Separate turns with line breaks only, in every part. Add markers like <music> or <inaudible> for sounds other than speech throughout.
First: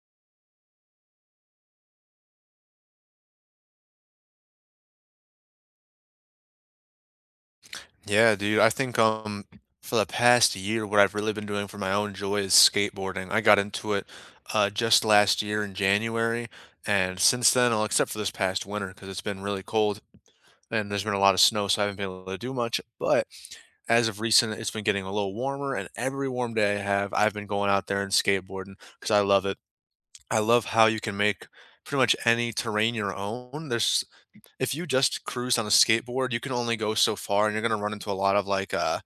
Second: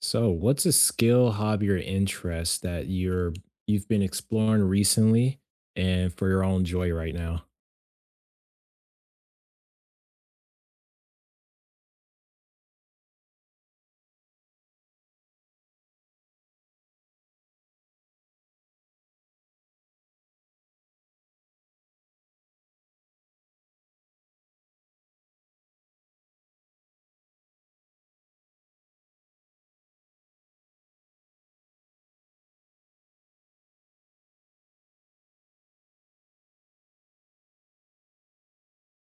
So, what's a skill, hobby, or interest that you've been exploring recently and for your own joy right now?
Yeah, dude. I think for the past year, what I've really been doing for my own joy is skateboarding. I got into it just last year in January, and since then, well, except for this past winter, because it's been really cold and there's been a lot of snow, so I haven't been able to do much. But as of recent, it's been getting a little warmer, and every warm day I have, I've been going out there and skateboarding because I love it. I love how you can make pretty much any terrain your own. There's if you just cruise on a skateboard, you can only go so far, and you're gonna run into a lot of like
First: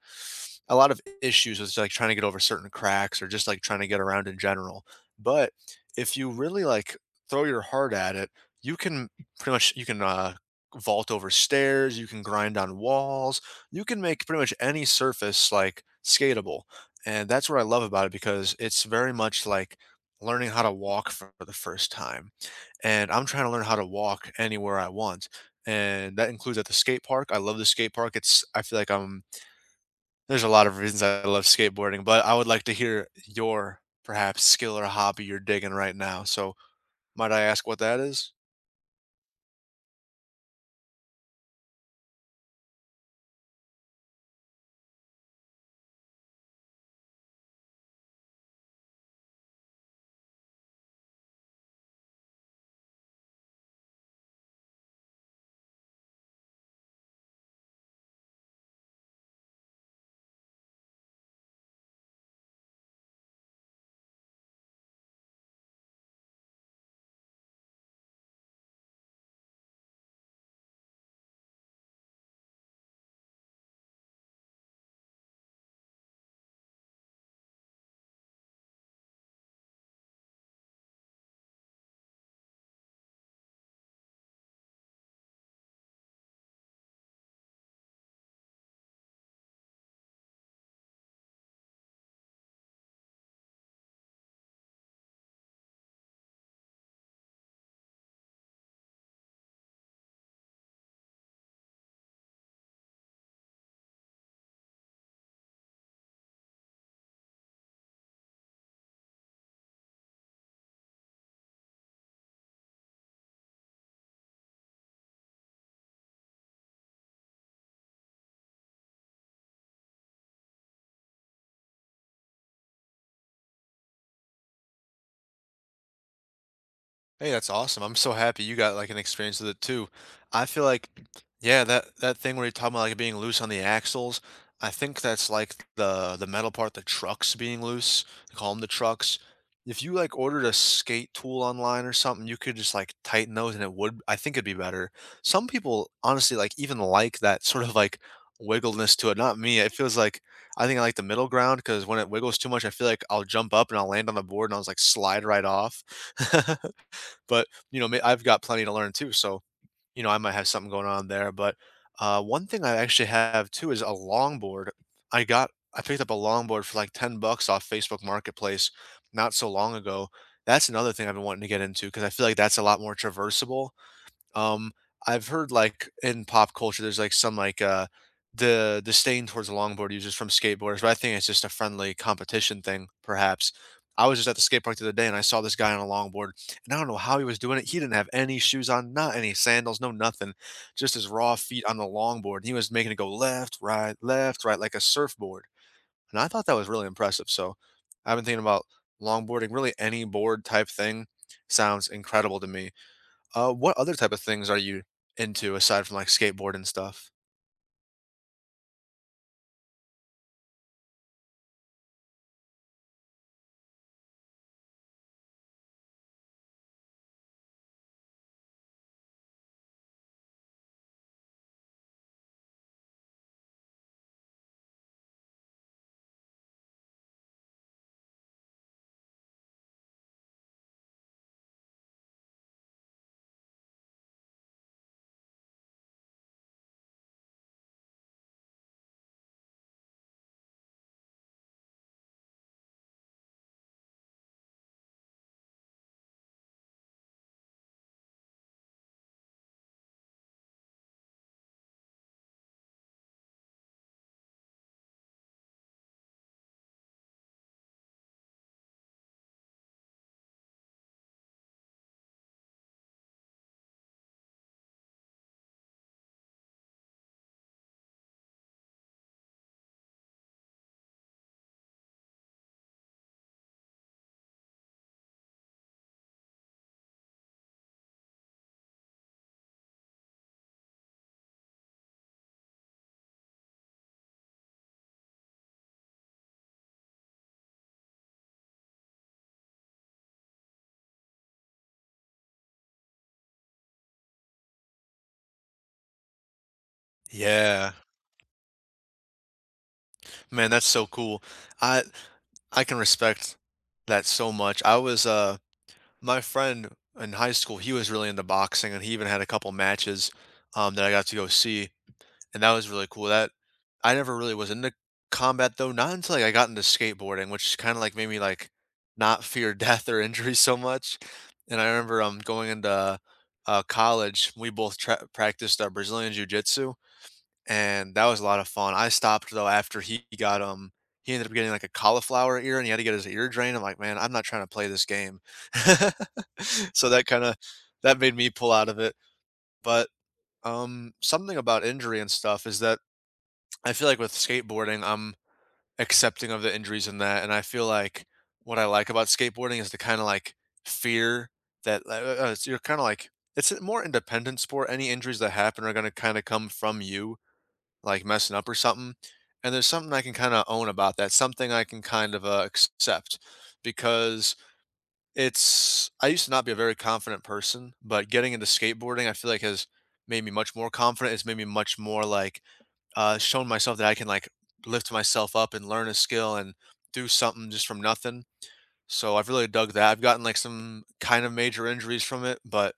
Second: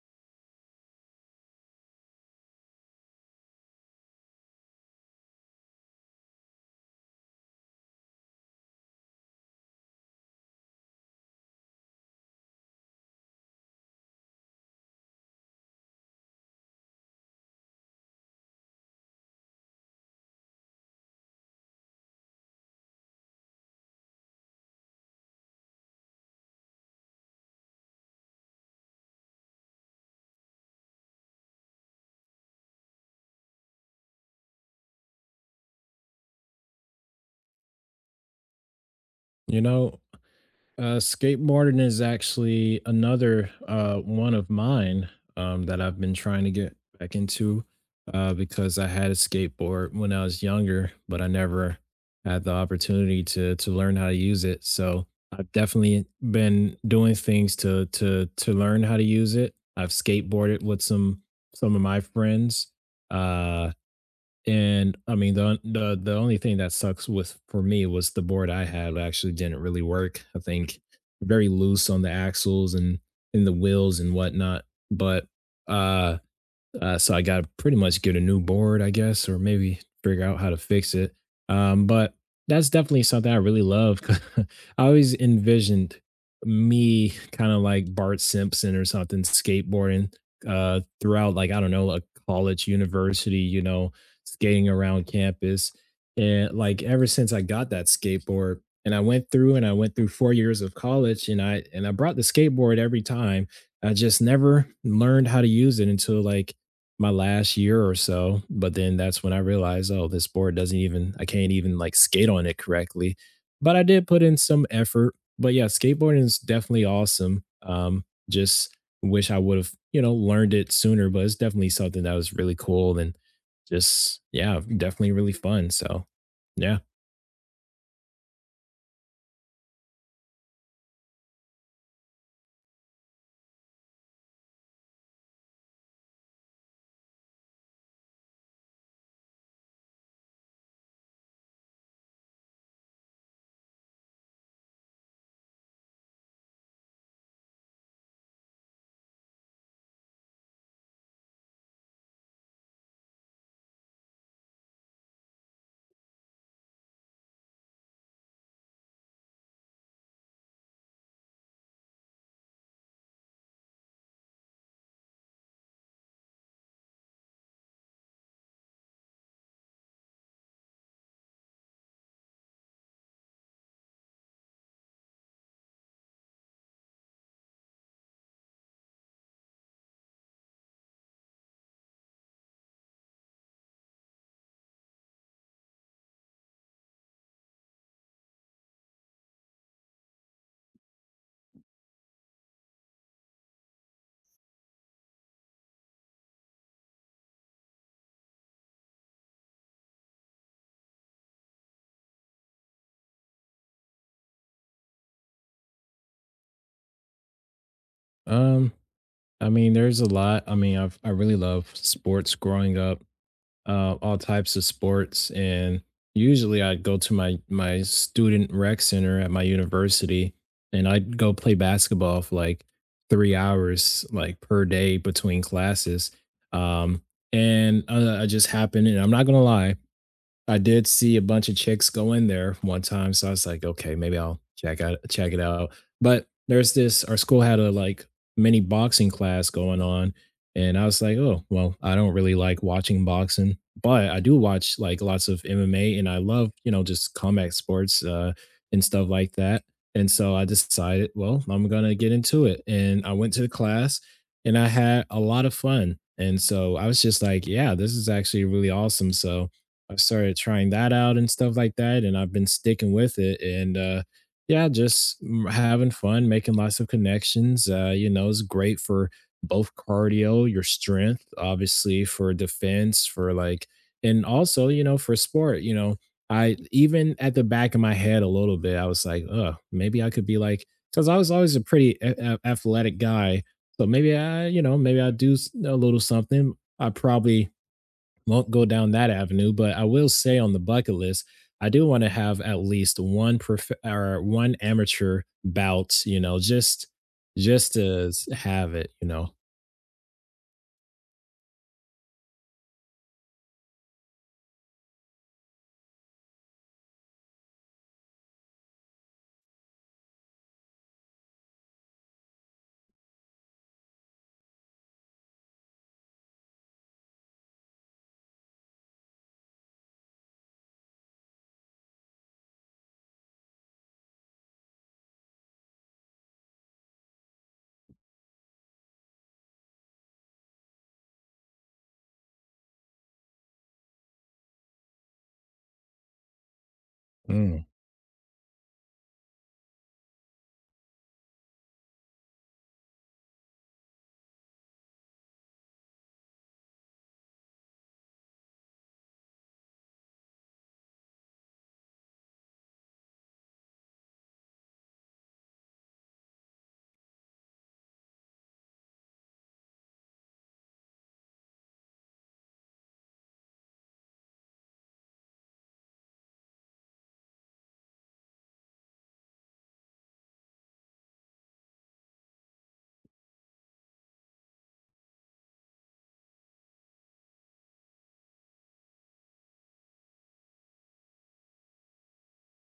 a lot of issues with like trying to get over certain cracks or just like trying to get around in general. But if you really like throw your heart at it, you can pretty much you can vault over stairs, you can grind on walls, you can make pretty much any surface like skatable. And that's what I love about it because it's very much like learning how to walk for the first time. And I'm trying to learn how to walk anywhere I want. And that includes at the skate park. I love the skate park. It's I feel like I'm there's a lot of reasons I love skateboarding, but I would like to hear your perhaps skill or hobby you're digging right now. So might I ask what that is?
You know, skateboarding is actually another one of mine, that I've been trying to get back into, because I had a skateboard when I was younger, but I never had the opportunity to learn how to use it. So I've definitely been doing things to learn how to use it. I've skateboarded with some of my friends. Uh, and I mean, the only thing that sucks with for me was the board I had actually didn't really work. I think very loose on the axles and in the wheels and whatnot. But uh so I got to pretty much get a new board, I guess, or maybe figure out how to fix it. But that's definitely something I really love. <laughs> I always envisioned me kind of like Bart Simpson or something skateboarding throughout, like, I don't know, a college, university, you know, skating around campus. And like ever since I got that skateboard, and I went through 4 years of college and I brought the skateboard every time. I just never learned how to use it until like my last year or so, but then that's when I realized, oh, this board doesn't even, I can't even like skate on it correctly. But I did put in some effort. But yeah, skateboarding is definitely awesome. Just wish I would have, you know, learned it sooner, but it's definitely something that was really cool and just yeah, definitely really fun. So yeah.
Hey, that's awesome. I'm so happy you got like an experience with it too. I feel like, yeah, that thing where you're talking about like being loose on the axles, I think that's like the metal part, the trucks being loose. They call them the trucks. If you like ordered a skate tool online or something, you could just like tighten those and it would, I think it'd be better. Some people honestly like even like that sort of like wiggleness to it. Not me. It feels like I think I like the middle ground because when it wiggles too much, I feel like I'll jump up and I'll land on the board and I'll just like slide right off. <laughs> But, you know, may I've got plenty to learn too, so, you know, I might have something going on there, but, one thing I actually have too is a longboard. I picked up a longboard for like 10 bucks off Facebook Marketplace not so long ago. That's another thing I've been wanting to get into because I feel like that's a lot more traversable um, I've heard like in pop culture, there's like some like the disdain towards longboard users from skateboarders, but I think it's just a friendly competition thing, perhaps. I was just at the skate park the other day and I saw this guy on a longboard, and I don't know how he was doing it. He didn't have any shoes on, not any sandals, no nothing, just his raw feet on the longboard. And he was making it go left, right, like a surfboard. And I thought that was really impressive. So I've been thinking about longboarding, really any board type thing sounds incredible to me. What other type of things are you into aside from like skateboard and stuff?
Um, I mean, there's a lot. I mean, I really love sports growing up, all types of sports, and usually I'd go to my student rec center at my university, and I'd go play basketball for like 3 hours like per day between classes. Um, and I just happened, and I'm not gonna lie, I did see a bunch of chicks go in there one time, so I was like, okay, maybe I'll check it out. But there's this, our school had a like mini boxing class going on, and I was like, oh, well, I don't really like watching boxing, but I do watch like lots of MMA and I love, you know, just combat sports and stuff like that. And so I decided, well, I'm gonna get into it. And I went to the class and I had a lot of fun. And so I was just like, yeah, this is actually really awesome. So I started trying that out and stuff like that, and I've been sticking with it. And yeah, just having fun, making lots of connections. You know, it's great for both cardio, your strength, obviously for defense, for like, and also you know for sport. You know, I even at the back of my head a little bit, I was like, oh, maybe I could be like, because I was always a pretty athletic guy. So maybe I, you know, maybe I do a little something. I probably won't go down that avenue, but I will say on the bucket list, I do want to have at least one prof- or one amateur bout, you know,
Yeah.
just to have it, you know.
Man, that's so cool. I I can respect that so much. I was my friend in high school, he was really into boxing and he even had a couple matches that I got to go see. And that was really cool. That I never really was into combat though, not until like I got into skateboarding, which kind of like made me like not fear <laughs> death or injury so much. And I remember going into college, we both practiced Brazilian jiu-jitsu, and that was a lot of fun. I stopped though after he got he ended up getting like a cauliflower ear, and he had to get his ear drained. I'm like, man, I'm not trying to play this game. <laughs> So that kind of that made me pull out of it. But something about injury and stuff is that I feel like with skateboarding, I'm accepting of the injuries in that, and I feel like what I like about skateboarding is the kinda, like, fear that so you're kinda like it's a more independent sport, any injuries that happen are gonna kinda come from you, like, messing up or something, and there's something I can kinda own about that, something I can kind of, accept because it's I used to not be a very confident person, but getting into skateboarding, I feel like has made me much more confident, it's made me much more, like shown myself that I can like lift myself up and learn a skill and do something just from nothing. So I've really dug that. I've gotten like some kind of major injuries from it, but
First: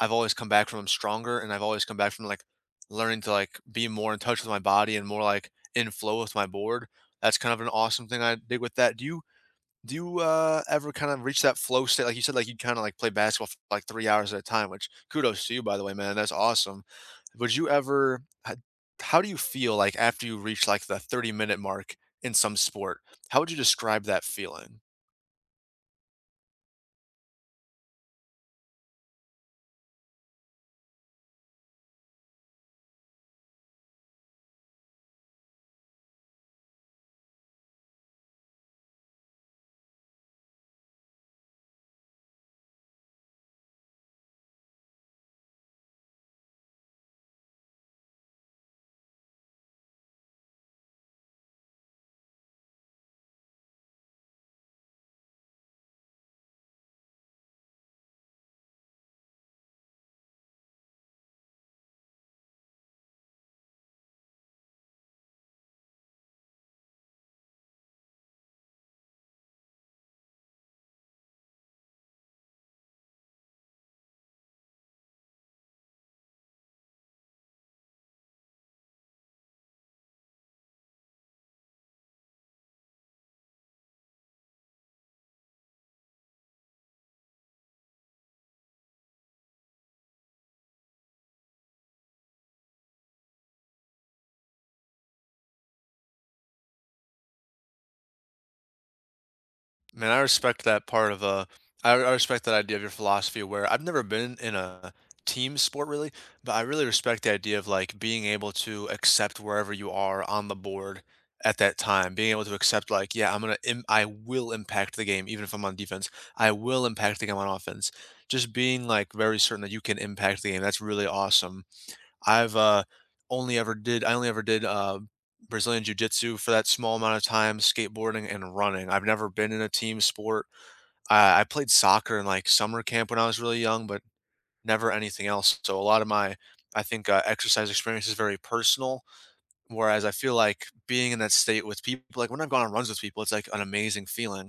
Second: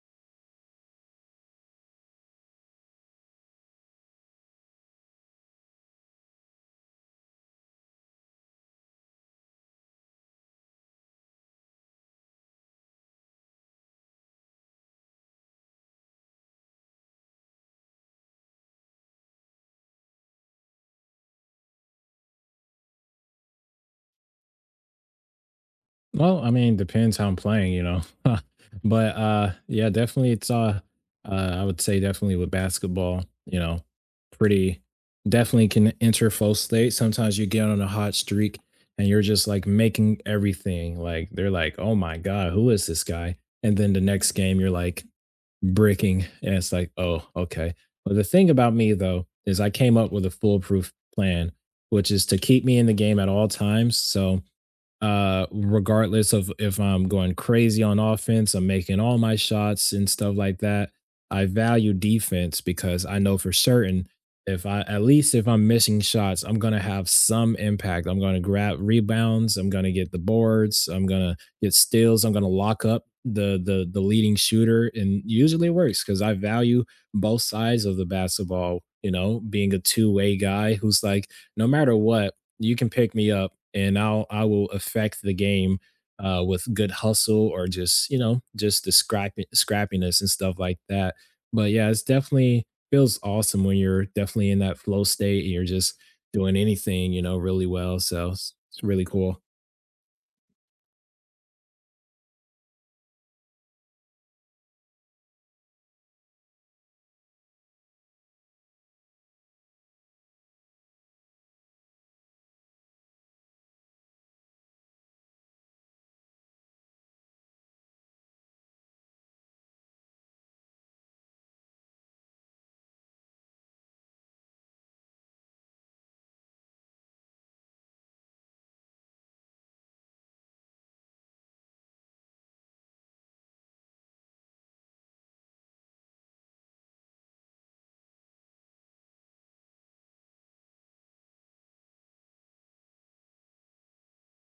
I've always come back from them stronger and I've always come back from like learning to like be more in touch with my body and more like in flow with my board. That's kind of an awesome thing I did with that. Do you ever kind of reach that flow state? Like you said, like, you kinda, like, play basketball for, like, 3 hours at a time, which kudos to you, by the way, man, that's awesome. Would you ever h how do you feel, like, after you reach, like, the 30-minute mark in some sport? How would you describe that feeling?
Well, I mean, depends how I'm playing, you know. <laughs> But yeah, definitely it's I would say definitely with basketball, you know, pretty definitely can enter flow state. Sometimes you get on a hot streak and you're just like making everything like they're like, "Oh my god, who is this guy?" And then the next game you're like breaking and it's like, "Oh, okay." But the thing about me though is I came up with a foolproof plan, which is to keep me in the game at all times. So regardless of if I'm going crazy on offense, I'm making all my shots and stuff like that. I value defense because I know for certain if I'm missing shots, I'm gonna have some impact. I'm gonna grab rebounds, I'm gonna get the boards, I'm gonna get steals, I'm gonna lock up the leading shooter and usually it works because I value both sides of the basketball, you know, being a two-way guy who's like, no matter what, you can pick me up and I will affect the game with good hustle or just, you know, just the scrappy scrappiness and stuff like that. But yeah, it's definitely feels awesome when you're definitely in that flow state and you're just doing anything, you know, really well. So it's really cool.
Man, I respect that part of I respect that idea of your philosophy where I've never been in a team sport really, but I really respect the idea of like being able to accept wherever you are on the board at that time, being able to accept like, yeah, I'm gonna, I will impact the game, even if I'm on defense. I will impact the game on offense. Just being like very certain that you can impact the game. That's really awesome. I've only ever did I only ever did Brazilian jiu-jitsu for that small amount of time, skateboarding and running. I've never been in a team sport. I played soccer in like summer camp when I was really young, but never anything else. So a lot of my I think exercise experience is very personal. Whereas I feel like being in that state with people, like when I've gone on runs with people, it's like an amazing feeling.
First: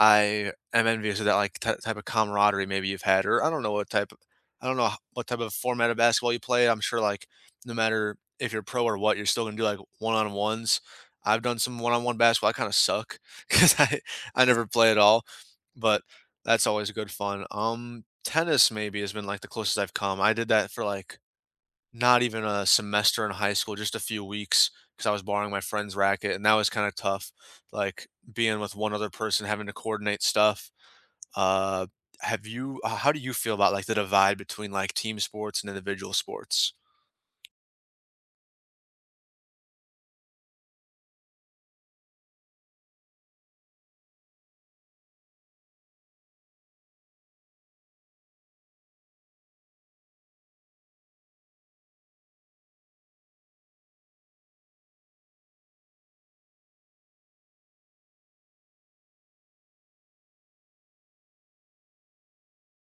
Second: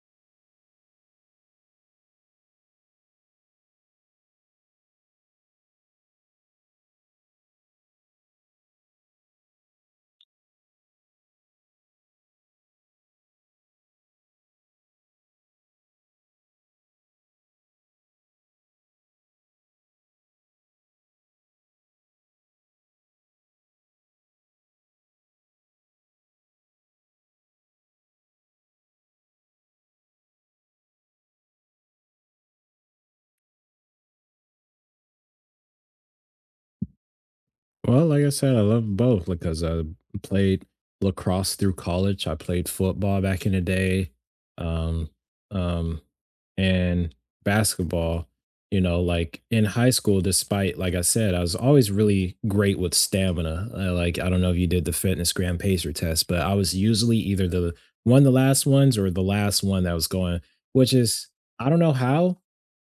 I am envious of that, like, ty type of camaraderie maybe you've had, or I don't know what type of I don't know what type of format of basketball you play. I'm sure, like, no matter if you're pro or what, you're still gonna do, like, one-on-ones. I've done some one-on-one basketball. I kinda suck <laughs> because I never play at all, but that's always good fun. Tennis maybe has been, like, the closest I've come. I did that for, like, not even a semester in high school, just a few weeks, because I was borrowing my friend's racket, and that was kinda tough, like, being with one other person, having to coordinate stuff. Uh, have you h how do you feel about, like, the divide between, like, team sports and individual sports?
Well, like I said, I love both because I played lacrosse through college. I played football back in the day, um, um, and basketball. You know, like in high school, despite like I said, I was always really great with stamina. Like I don't know if you did the fitness gram pacer test, but I was usually either the one of the last ones or the last one that was going, which is I don't know how,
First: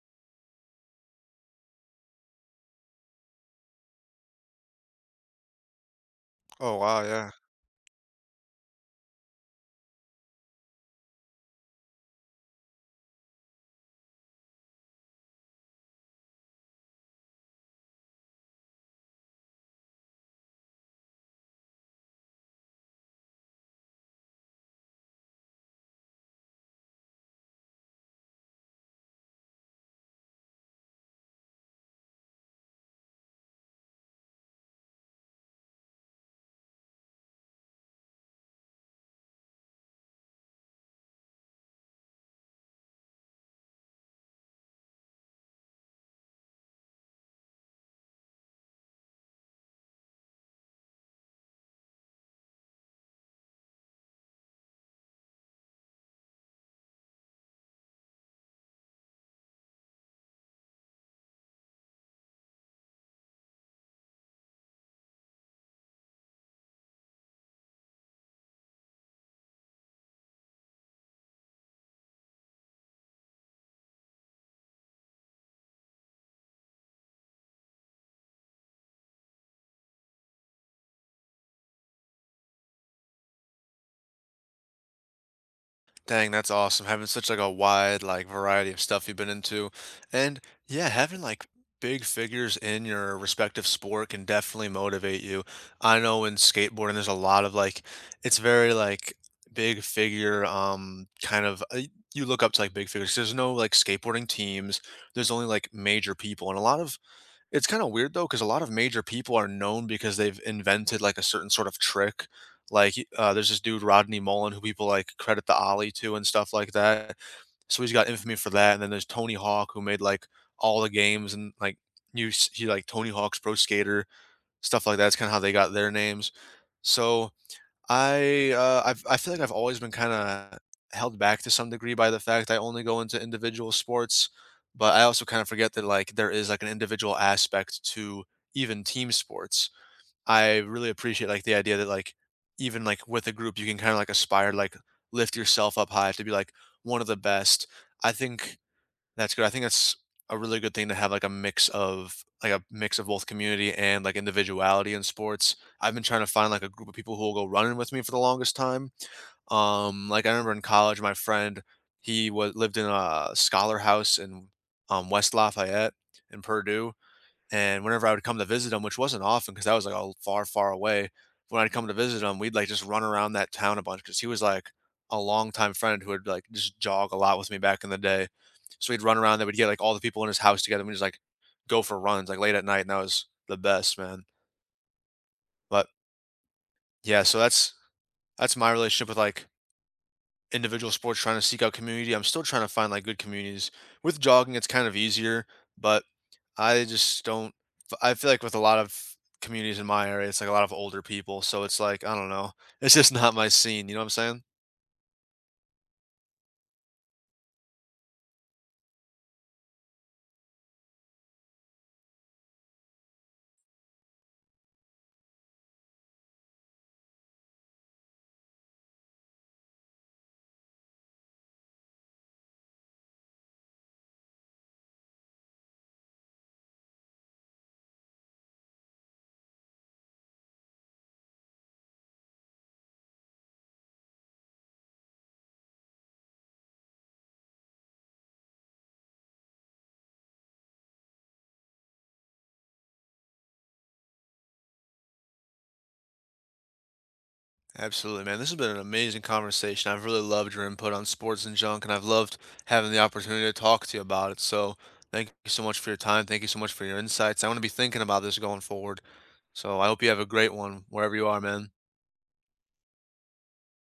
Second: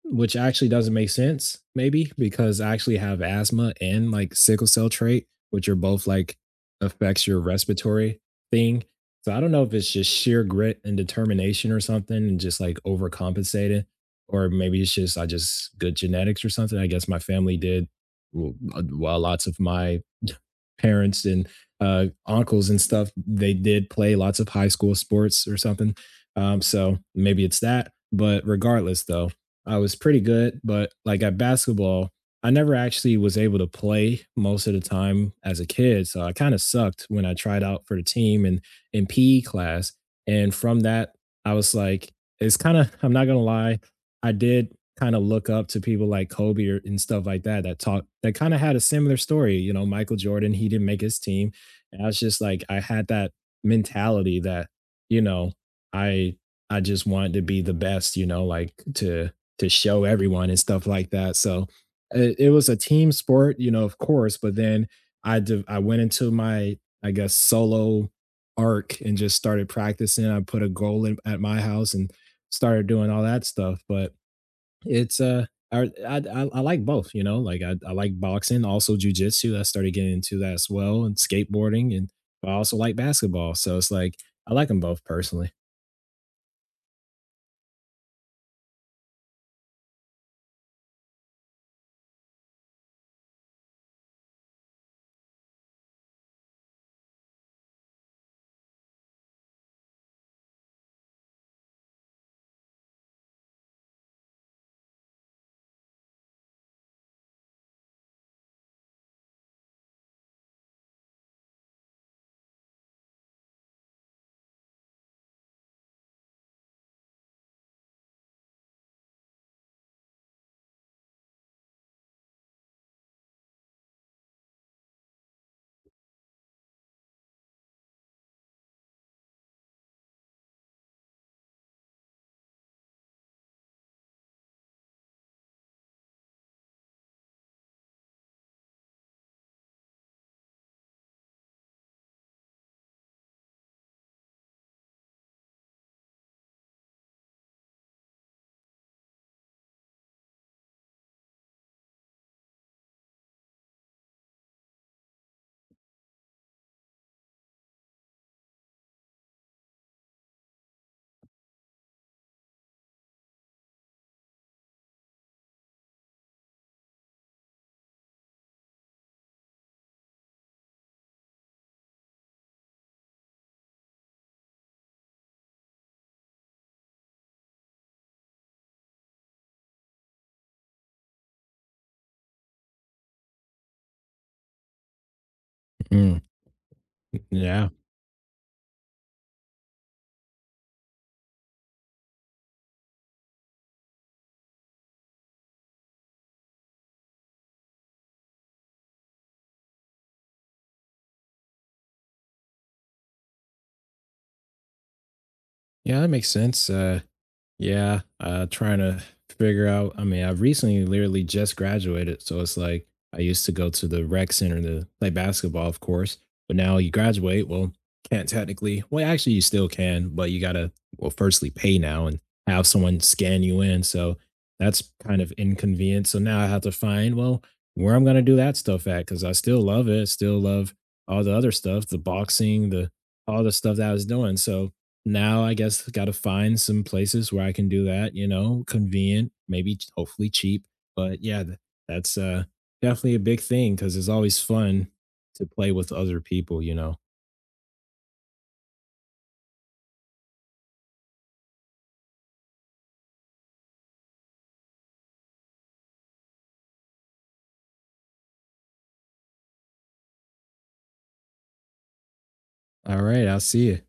which actually doesn't make sense, maybe, because I actually have asthma and like sickle cell trait, which are both like
Oh, wow,
affects
yeah.
your respiratory thing. So I don't know if it's just sheer grit and determination or something and just like overcompensating, or maybe it's just I just good genetics or something. I guess my family did well, well lots of my <laughs> parents and uncles and stuff, they did play lots of high school sports or something. So maybe it's that. But regardless, though, I was pretty good, but like at basketball, I never actually was able to play most of the time as a kid. So I kind of sucked when I tried out for the team and in PE class. And from that, I was like, it's kind of, I'm not going to lie, I did kind of look up to people like Kobe or, and stuff like that that talk that kind of had a similar story. You know, Michael Jordan, he didn't make his team. And I was just like, I had that mentality that, you know, I I just wanted to be the best, you know, like to show everyone and stuff like that. So it was a team sport, you know, of course. But then I went into my I guess solo arc and just started practicing. I put a goal in, at my house and started doing all that stuff. But it's I like both, you know, like I like boxing, also jujitsu. I started getting into that as well, and skateboarding, and but I also like basketball. So it's like I like them both personally.
Dang, that's awesome. Having such like a wide like variety of stuff you've been into. And yeah, having like big figures in your respective sport can definitely motivate you. I know in skateboarding there's a lot of like it's very like big figure, you look up to like big figures. There's no like skateboarding teams. There's only like major people and a lot of it's kinda weird though, because a lot of major people are known because they've invented, like, a certain sort of trick. Like, y there's this dude, Rodney Mullen, who people, like, credit the ollie to and stuff like that. So he's got infamy for that, and then there's Tony Hawk, who made, like, all the games and, like, you s he like Tony Hawk's Pro Skater, stuff like that. That's kinda how they got their names. So I, I feel like I've always been kinda held back to some degree by the fact I only go into individual sports, but I also kinda forget that, like, there is, like, an individual aspect to even team sports. I really appreciate, like, the idea that, like, even, like, with a group, you can kinda, like, aspire, to like, lift yourself up high to be, like, one of the best. I think that's good. I think that's a really good thing to have like a mix of both community and like individuality in sports. I've been trying to find like a group of people who will go running with me for the longest time. Like I remember in college, my friend he was lived in a scholar house in West Lafayette in Purdue, and whenever I would come to visit him, which wasn't often because I was like all far, far away, when I'd come to visit him, we'd like just run around that town a bunch because he was like a longtime friend who would like just jog a lot with me back in the day. So we'd run around. They would get like all the people in his house together. And we just like go for runs like late at night, and that was the best, man. But
Mm,
yeah, so
yeah.
that's my relationship with like individual sports. Trying to seek out community. I'm still trying to find like good communities. With jogging, it's kind of easier, but I just don't f I feel like with a lot of communities in my area, it's like a lot of older people, so it's like, I don't know, <laughs> it's just not my scene, you know what I'm saying?
Yeah, that makes sense. Yeah, trying to figure out. I mean, I recently literally just graduated, so it's like I used to go to the rec center to play basketball, of course, but now you graduate. Well, can't technically. Well, actually, you still can, but you gotta, well, firstly pay now and have someone scan you in. So that's kind of inconvenient. So now I have to find well where I'm gonna do that stuff at because I still love it. Still love all the other stuff, the boxing, the all the stuff that I was doing. So now I guess got to find some places where I can do that, you know, convenient, maybe hopefully cheap. But yeah, that's definitely a big thing because it's always fun to play with other people, you know.
Absolutely, man, this has been an amazing conversation, I've really loved your input on sports and junk, and I've loved having the opportunity to talk to you about it, so thank you so much for your time, thank you so much for your insights, I want to be thinking about this going forward, so I hope you have a great one wherever you are, man.
All right, I'll see you.